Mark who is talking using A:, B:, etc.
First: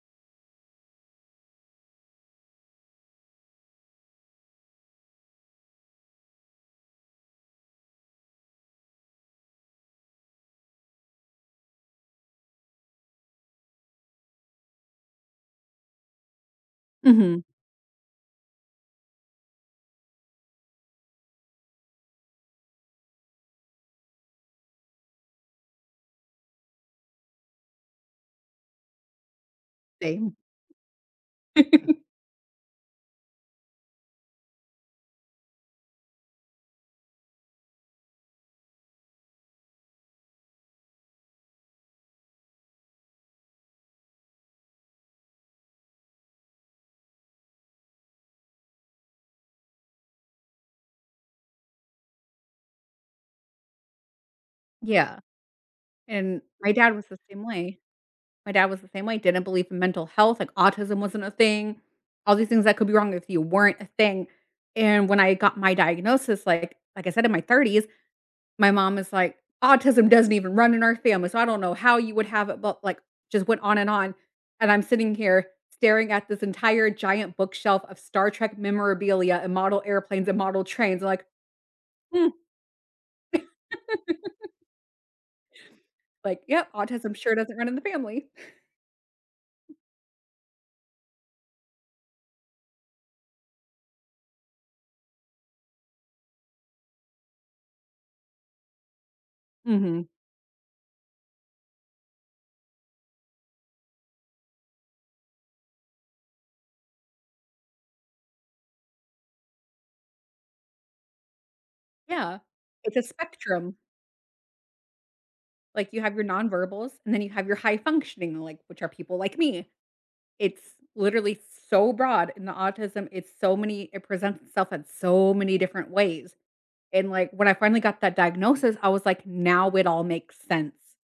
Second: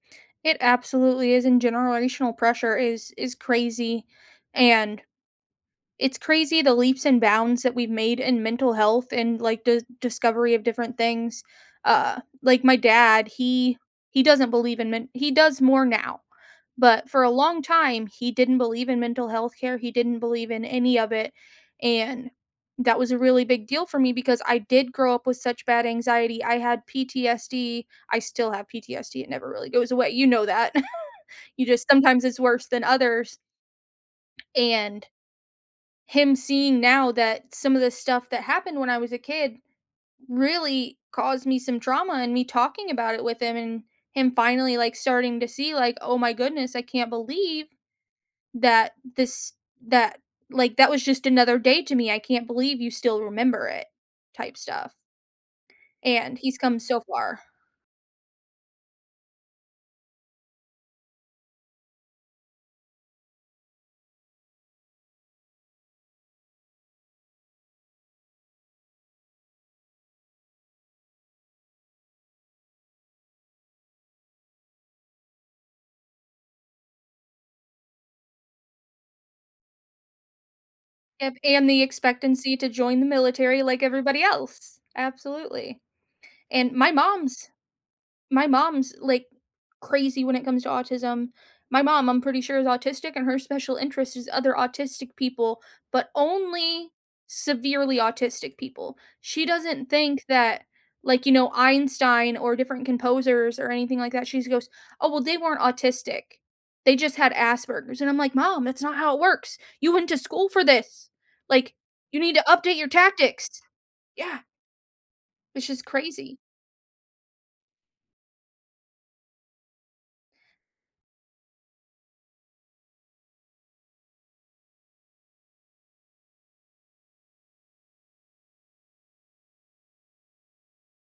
A: It absolutely is, and generational pressure is is crazy. And it's crazy the leaps and bounds that we've made in mental health, and like the discovery of different things. Uh, like my dad, he he doesn't believe in men he does more now, but for a
B: Mhm.
A: long time, he didn't believe in mental health care. He didn't believe in any of it, and that was a really big deal for me because I did grow up with such bad anxiety. I had PTSD. I still have PTSD. It never really goes away. You
B: Same.
A: know that. You just sometimes it's worse than others. And him seeing now that some of the stuff that happened when I was a kid really caused me some trauma and me talking about it with him and him finally like starting to see like, "Oh my goodness, I can't believe that this that, like, that was just another day to me. I can't believe you still remember it," type stuff.
B: Yeah.
A: And,
B: And
A: he's
B: my
A: come
B: dad
A: so
B: was the
A: far.
B: same way. My dad was the same way, didn't believe in mental health, like, autism wasn't a thing. All these things that could be wrong with you weren't a thing. And when I got my diagnosis, like like I said, in my 30s, my mom is like, "Autism doesn't even run in our family, so I don't know how you would have it," but like, just went on and on, and I'm sitting here staring at this entire giant bookshelf of Star Trek memorabilia and model airplanes and model trains like,
A: If and the
B: "Hmm."
A: expectancy to join the military like everybody else absolutely.
B: Like,
A: And
B: "Yep,
A: my
B: autism sure
A: mom's
B: doesn't run in the family."
A: my mom's, like, crazy when it comes to autism. My mom, I'm pretty sure is autistic and her special interest is other autistic people, but only severely autistic people. She doesn't
B: Mhm.
A: think that like, you know, Einstein or different composers or anything like that she goes, "Oh, well, they weren't autistic. They just had Asperger's," and I'm like, "Mom, that's not how it works. You went to school for this. Like, you need
B: Yeah.
A: to update your
B: It's a
A: tactics."
B: spectrum.
A: Yeah! Which is
B: Like you have your
A: crazy.
B: nonverbals, and then you have your high functioning, like which are people like me. It's literally so broad in the autism. It's so many it presents itself in so many different ways, and like, when I finally got that diagnosis, I was like, "Now it all makes sense."